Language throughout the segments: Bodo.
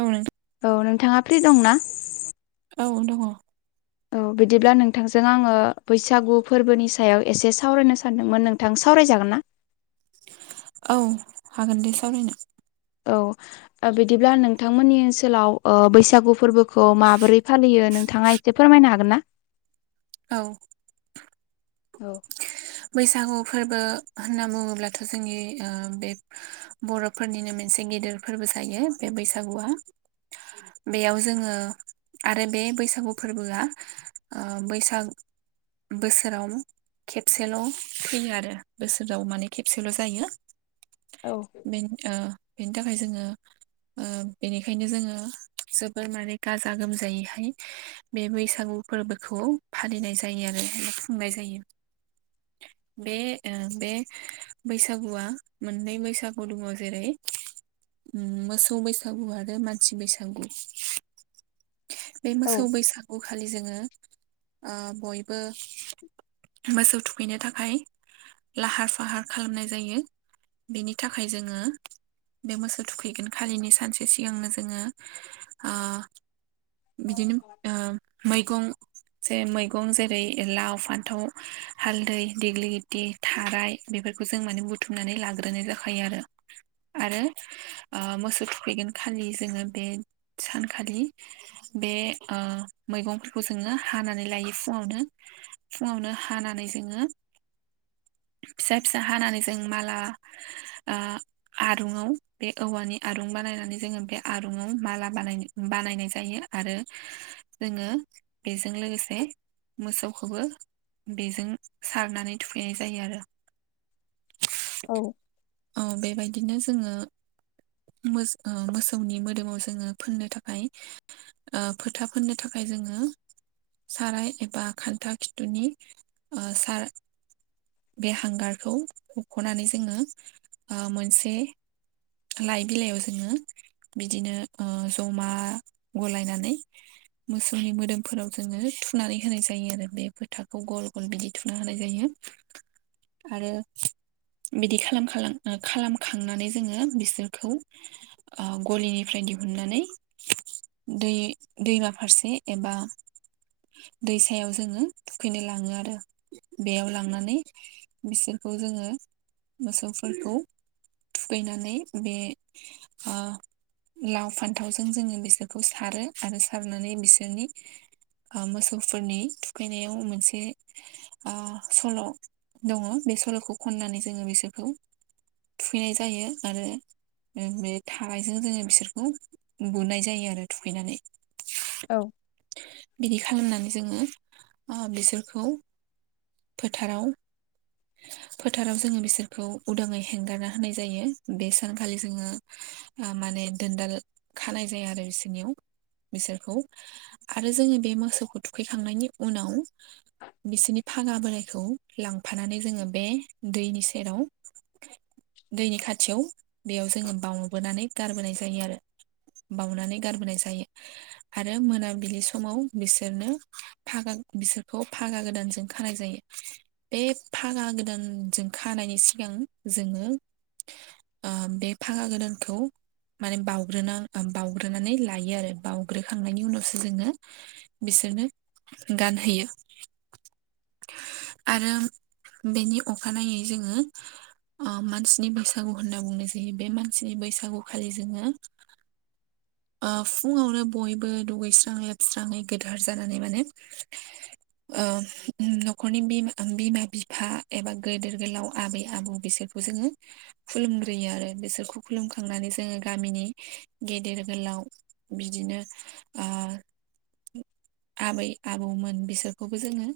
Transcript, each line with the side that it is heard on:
right: औ नोथां
left: औ नोंथाङा फ्रि दंना?
right: औ दङ।
left: 'औ बिदिब्ला नोंथांजों आङो बैसागु फोरबोनि सायाव एसे सावरायनो सानदोंमोन नोंथां सावराय जागोना
right: औ हागोन दे सावरायनो
left: औ बिदिब्ला नोंथांमोननि ओनसोलाव, ओ बैसागु फोरबोखौ माबोरै फालियो नो थाङा एसे फोरमायनो हागोन ना?
right: औ
left: औ
right: बैसागु फोरबो होनना बुङोब्लाथ' जोंनि ओ, बे, बर'फोरनिनो [inaudible] गेदेर फोरबो जायो बे बैसागुआ बेयाव जोङो आरो बे बैसागुआ फोरबोआ ओ, बैसाग- बोसोराव खेब सेल' फैयो आरो बोसोराव माने खेबसेल' जायो।
left: औ
right: [inaudible] बेनि थाखाय जोङो ओ बेनिखायन जोङो, जोबोर माने गाजा गोमजायैहाय बे बैसागु फोरबोखौ फालिनाय जायो आरो ओमफाय खुंनाय जायो। बे ओ बे बैसागुआ मोननै बैसागु दङ जेरै ओम मोसौ बैसागु आरो मानसि बैसागु। बे
left: औ
right: मोसौ बैसागु खालि जोङो ओ बयबो मोसौ थुखैनो थाखाय लाहार फाहार खालामनाय जायो। बेनि थाखाय जोङो बे मोसौ थुखैगोन खालिनि सानसे सिगांनो जोङो, ओ बिदिनो ओ मैगं मैगं जेरै लाव फान्थाव हालदै देग्लि दे थाराय बेफोरखौ जों माने बुथुमनानै लाग्रोनाय जाखायो आरो -आरो ओ, मोसौ थुफैगोन खालि जोङो बे- सानखालि बे ओ मैगंफोरखौ जोङो हानानै लायो फुङावनो फुङावनो हानानै जोङो फिसाफिसा हानानै जों माला, ओ, आरुंआव बे औवानि आरुंबा- नायनानै जोङो बे आरुंआव माला बानायनो बानायनाय जायो आरो जोङो बेजों लोगोसे मोसौखौबो बेजों सारनानै थुखैनाय जायो आरो
left: औ
right: औ बेबायदि बिनो जोङो मै ओ मोसौनि मोदोमाव जोङो फोननो थाखाय ओ फोथा फोननो थाखाय जोङो साराय एबा खान्था खिथुनि ओ सार बे हांगारखौ हबख'नानै जोङो ओ मोनसे लाइ बिलाइयाव जोङो बिदिनो ओ जमा गलायनानै मोसौनि मोदोमफोराव जोङो, थुनानै होनाय जायो आरो बे फोथाखौ गल - [inaudible] बिदि थुना हानाय जायो आरो बिदि खालाम खालाम ओ खालाम खांनानै जोङो बिसोरखौ ओ गलिनिफ्राय दिहुननानै दै दैमा फारसे एबा दैसायाव जोङो थुखैनो लाङो आरो बेयाव लांनानै बिसोरखौ जोङो मोसौफोरखौ थुखैनानै बे ओ लाव फान्थावजों जोङो बिसोरखौ सारो आरो सारनानै बिसोरनि ओ मोसौफोरनि थुखैनायाव मोनसे ओ सल' दङ बे सल'खौ खननानै जोङो बिसोरखौ थुखैनाय जायो आरो बे थारायजों जोङो बिसोरखौ बुनाय जायो आरो थुखैनानै।
left: औ
right: बिदि खालामनानै जोङो ओ बिसोरखौ फोथाराव फोथाराव जोङो बिसोरखौ उदाङै हेंगारना होनाय जायो बे सानखालि जोङो माने दोनदाल खानाय जाया आरो बिसोरनियाव। बिसोरखौ आरो जोङो बे मोसौखौ थुखैखांनायनि उनाव बिसोरनि फागा बोरायखौ लांफानानै जोङो बे दैनि सेराव दैनि खाथियाव बेयाव जोङो बावबोनानै गारबोनाय जायो आरो। बावउनानै गारबोनाय जायो आरो मोनाबिलि समाव बिसोरनो फागा बिसोरखौ फागा गोदानजों खानाय जायो। बे फागा गोदानजों खानायनि सिगां जोङो बे फागा गोदानखौ माने बावउग्रोना बाउग्रोनानै लायो आरो बावउग्रोखांनायनि उनावसो जोङो बि बिसोरनो गानहैयो। आरो बेनि अखानायै जोङो मानसिनि बैसागु होनना बुंनाय जायो बे मानसिनि बैसागु खालि जोङो [inaudible] फुङावनो बयबो दुगैस्रां लोबस्राङै गोथार जानानै माने न'खरनि बिमा-बिफा एबा गेदेर गोलाव आबै-आबौ बिसोरखौ जोङो खुलुमग्रोयो आरो बिसोरखौ खुलुमखांनानै जोङो गामिनि गेदेर गोलाव बिदिनो ओ आबै-आबौमोन बिसोरखौबो जोङो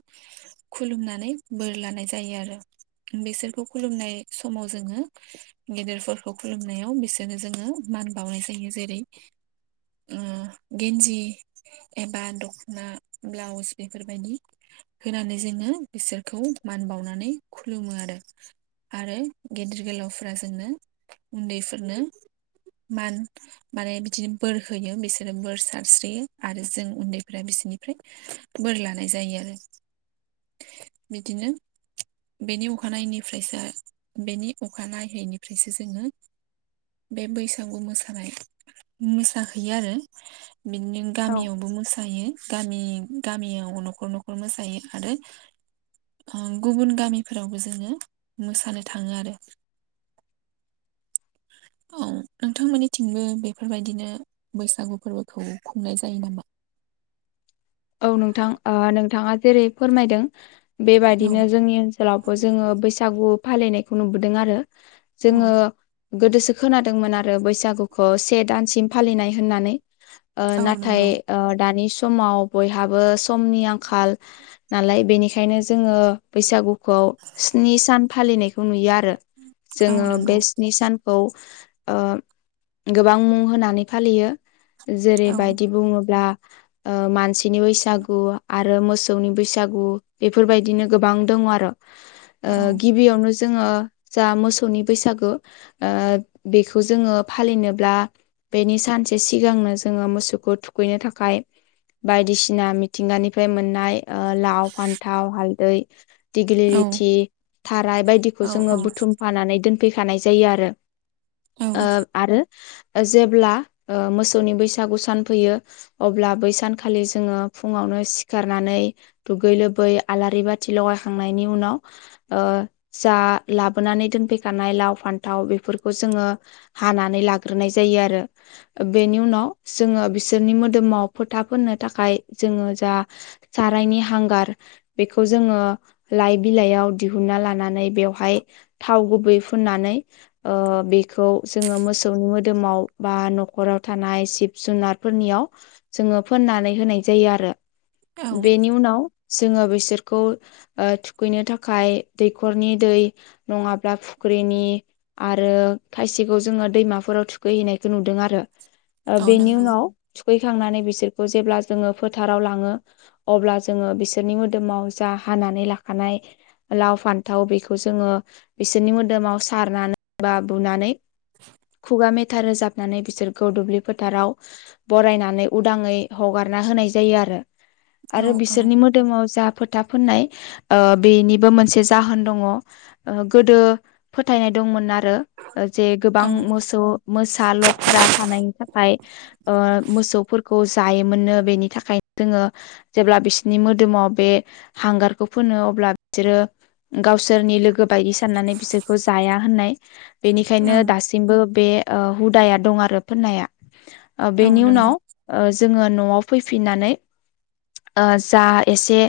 right: खुलुमनानै बोर लानाय जायो आरो। बिसोरखौ खुलुमनाय समाव जोङो गेदेरफोरखौ खुलुमनायाव बिसोरनो जोङो मान बावनाय जायो जेरै गेन्जि एबा दख' ना ब्लाउस बेफोरबायदि होनानै जोङो बिसोरखौ मान बावनानै खुलुमो आरो। आरो गेदेर गोलावफ्रा जोंनो उन्दैफोरनो मान माने बिदिनो बोर होयो बिसोरो बोर सारस्रियो आरो जों उन्दै फोरा बिसोरनिफ्राय बोर लानाय जायो आरो बिदिनो बेनि अखानायैनिफ्रायसो बेनि अखा नायैनिफ्रायसो जोङो बे बैसागु मोसानाय मोसाहैयो आरो। बिदिनो
left: औ
right: गामियावबो मोसा गामि गामियाव न'खर न'खर मोसायो आरो गुबुन गामिफोरावबो जोङो मोसानो थाङो आरो। [inaudible] औ नोंथांमोननिथिंबो बेफोरबायदिनो बैसागु फोरबोखौ खुंनाय जायो नामा?
left: औ नोंथां ओ नोंथाङा जेरै फोरमायदों
right: औ
left: बेबायदिनो जोंनि ओनसोलावबो जोङो बैसागु फालिनायखौ नुबोदों आरो।
right: औ
left: जोङो गोदोसो खोनादोंमोन आरो बैसागुखौ से दान सिम फालिनाय होन्नानै
right: औ
left: नाथाय
right: नंगौ
left: दानि समाव बयहाबो समनि आंखाल नालाय बेनिखायनो जोङो बैसागुखौ स्नि सान फालिनायखौ नुयो आरो
right: औ
left: जोङो
right: नंगौ
left: बे स्नि सान खौ गोबां मुं होनानै फालियो
right: औ
left: जेरैबायदि बुङोब्ला मानसि नि बैसागु आरो मोसौनि बैसागु बेफोरबायदिनो गोबां दङ आरो। ओ
right: औ
left: गिबियावनो जोङो। जा मोसौनि बैसागो बेखौ जोङो फालिनोब्ला बेनि सान सानसे सिगांनो जोङो मोसौखौ थुखैनो थाखाय बायदिसिना मिथिंगानिफ्राय मोननाय लाव, फान्थाव, हालदै
right: औ
left: दिग्लिलिथि थाराय बायदिखौ जोङो बुथुमफानानै दोनफैखानाय जायो आरो
right: औ
left: ओ आरो जेब्ला मोसौनि बैसागु सान फैयो अब्ला बैसान खालि जोङो फुङावनो सिखारनानै दुगै लोबै आलारि बाथि लगायखांनायनि उनाव जा लाबोनानै दोनफैखानाय लाव फान्थाव बेफोरखौ जोङो हानानै लाग्रोनाय जायो आरो बेनि उनाव जोङो बिसोरनि मोदोमाव फोथाब नो थाखाय जोङो जा सारायनि हांगार बेखौ जोङो लाइबिलाइ आव दिहुनना लानानै बेयावहाय थाव गुबै फुननानै ओ खौ जोङो मोसौनि मोदोमाव बा न'खराव थानाय जिब- जुनारफोरनियाव जोङो फोननानै होनाय जायो आरो।
right: औ
left: बेनि उनाव जोङो बेसोरखौ थुखैनो थाखाय दैखरनि दै नङाबा बा फुख्रिनि आरो खायसेखौ जोङो दैमाफोराव थुखैहैनायखौ नुदों आरो।
right: औ
left: बेनि
right: नंगौ
left: उनाव थुखैखांनानै बिसोर खौ जेब्ला जोङो फोथाराव लाङो अब्ला जोङो बिसोरनि मोदोमाव जा हानानै लाखानाय लाव फान्थाव बेखौ जोङो बिसोरनि मोदोमाव सारनानै बा बुनानै खुगा मेथा रोजाबनानै बिसोरखौ दुब्लि फोथाराव बरायनानै उदाङै हगारना होनाय जायो आरो
right: औ
left: आरो
right: औ
left: बिसोरनि मोदोमाव जा फो था फुननाय बेनिबो मोनसे जाहोन दङ गोदो फोथायनाय दङ मोन आरो जे गोबां
right: औ
left: मोसौ मोसा लख्रा थानायनि थाखाय मोसौफोरखौ जायोमोननो बेनि थाखायनो जोङो जेब्ला बिसनि मोदोमाव बे हांगारखौ फोनो अब्ला बिसोरो गावसोरनि लोगो बायदि साननानै बिसोरखौ जाया होननाय
right: औ
left: बेनिखायनो दासिमबो बे हुदाया दं आरो फोननाया
right: औ
left: बेनि
right: नंगौ
left: उनाव जोङो न'आव फैफिननानै जा एसे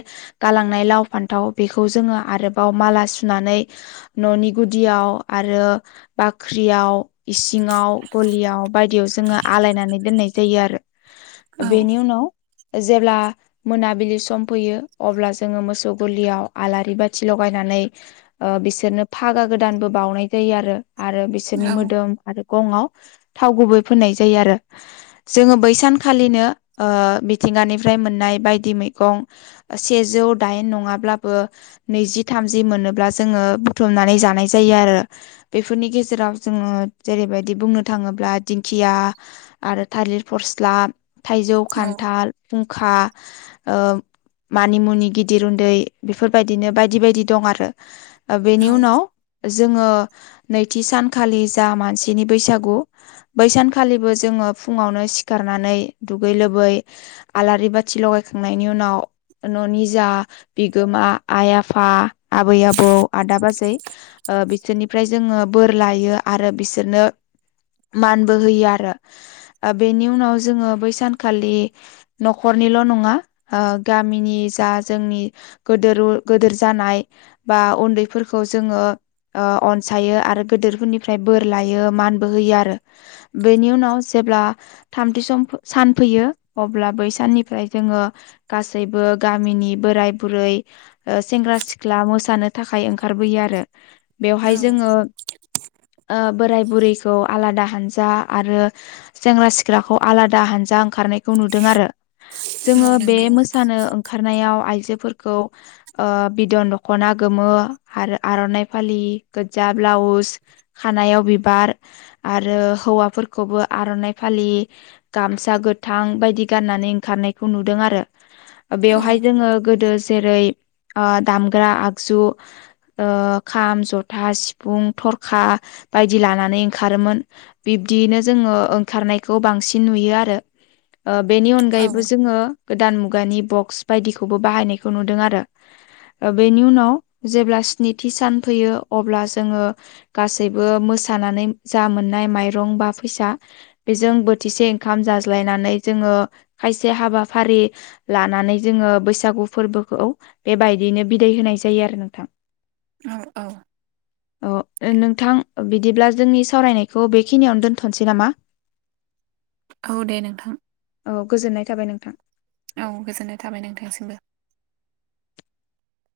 left: गालांनाय लाव फान्थाव बेखौ जोङो आरोबाव माला सुनानै ननि गुदिआव आरो बाख्रियाव इसिंङाव गलि बायदियाव जोङो आलायनानै दोननाय जायो आरो
right: औ
left: बेनि उनाव जेब्ला मोनाबिलि सम फैयो अब्ला जोङो मोसौ गलियाव आलारि बाथि लगायनानै बिसोरनो फागा गोदानबो बाउनाय जायो आरो। आरो बिसोरनि
right: औ
left: मोदोम आरो गंआव थाव गुबै फोननाय जायो आरो जोङो बै सानखालिनो मिथिंगानिफ्राय मोननाय बायदि मैगं सेजौ दाइन न ङाब्लाबो नैजि थामजि मोनोब्ला जोंङो बुथुमनानै जानाय जायो आरो बेफोरनि नि गेजेराव जोङो जेरैबायदि बुंनो थाङोब्ला दिंखिया आरो थालिर प स्ला थाइजौ
right: औ
left: खान्थाल फुंखा मानि मुनि गिदिर उन्दै बेफोरबायदिनो बायदि बायदि दं आरो।
right: औ
left: बेनि उनाव जोङो नैथि सानखालि जा मानसिनि बैसागु बै सानखालिबो जोङो फुङावनो सिखारनानै दुगै लोबै आलारि बाथि लगायखांनायनि उनाव न'नि जा बिगोमा आय- आफा आफफा आबै आबौ आदा बाजै बिसोरनिफ्राय जोङो बोर लायो आरो बिसोर बिसोरनो मानबो होयो आरो बे बिनि उनाव जोंङो बै सानखालि नख'रनिल नंङा गामिनि जा जोङो जोंनि गोदोर गोदोर जानाय बा उन्दैफोरखौ जोङो ओ अनसायो आरो गिदिरफोरनिफ्राय बोर लायो मानबो होयो आरो बेनि उनाव जे अब्ला थामथि सम सान फैयो अब्ला बै साननिफ्राय जोङो गासैबो गामिनिबो बोराय बुरै ओ सेंग्रा सिख्ला मोसानो थाखाय ओंखारबोयो आरो। बेवहाय जोङो ओ बोराय बुरैखौ आलादा हानजा आरो सेंग्रा सिख्ला सिख्लाखौ आलादा हानजा ओंखारनायखौ नुदों आरो जोङो बे
right: नंगौ
left: मोसानो ओंखारनायाव आइजो जोफोरखौ ओ बिदन दखना गोमो आरो आरनाइ फालि गोदजा ब्लावस खानायाव बिबार आरो हौवाफोरखौबो आरनाय फालि फालि गामसा गोथां बायदि गाननानै ओंखारनायखौ नुदों आरो
right: औ
left: बेवहाय जोङो गोदो जेरै ओ‌‌ दामग्रा आगजु ओ खाम जथा सिफुं थरखा बायदि लानानै ओंखारोमोन बे बिदियैनो जोङो ओं खारनायखौ बांसिन नुयो आरो ओ बेनि
right: औ
left: अनगायैबो जोङो गोदान मुगा मुगानि बक्स बायदिखौबो बाहायनायखौ नुदों आरो ओ बेनि उनाव जेब्ला स्निथि सान फैयो अब्ला जोङो गासैबो मोसा सानानै जा मोननाय माइरं बा फैसा बेजों बोथिसे ओंखाम जाज्लायनानै जोङो खायसे हाबाफारि लानानै जो ङो बैसागु फोरबोखौ बेबायदिनो बिदाय होनाय जायो आरो नोंथां
right: औ
left: अ ओ नोंथां बिदिब्ला जोंनि सावरायनायखौ बेखिनियावनो दोनथनोसै नामा
right: औ दे नोंथां
left: औ गोजोननाय थाबाय नोंथां
right: औ गोजोननाय थाबाय नोंथांसिमबो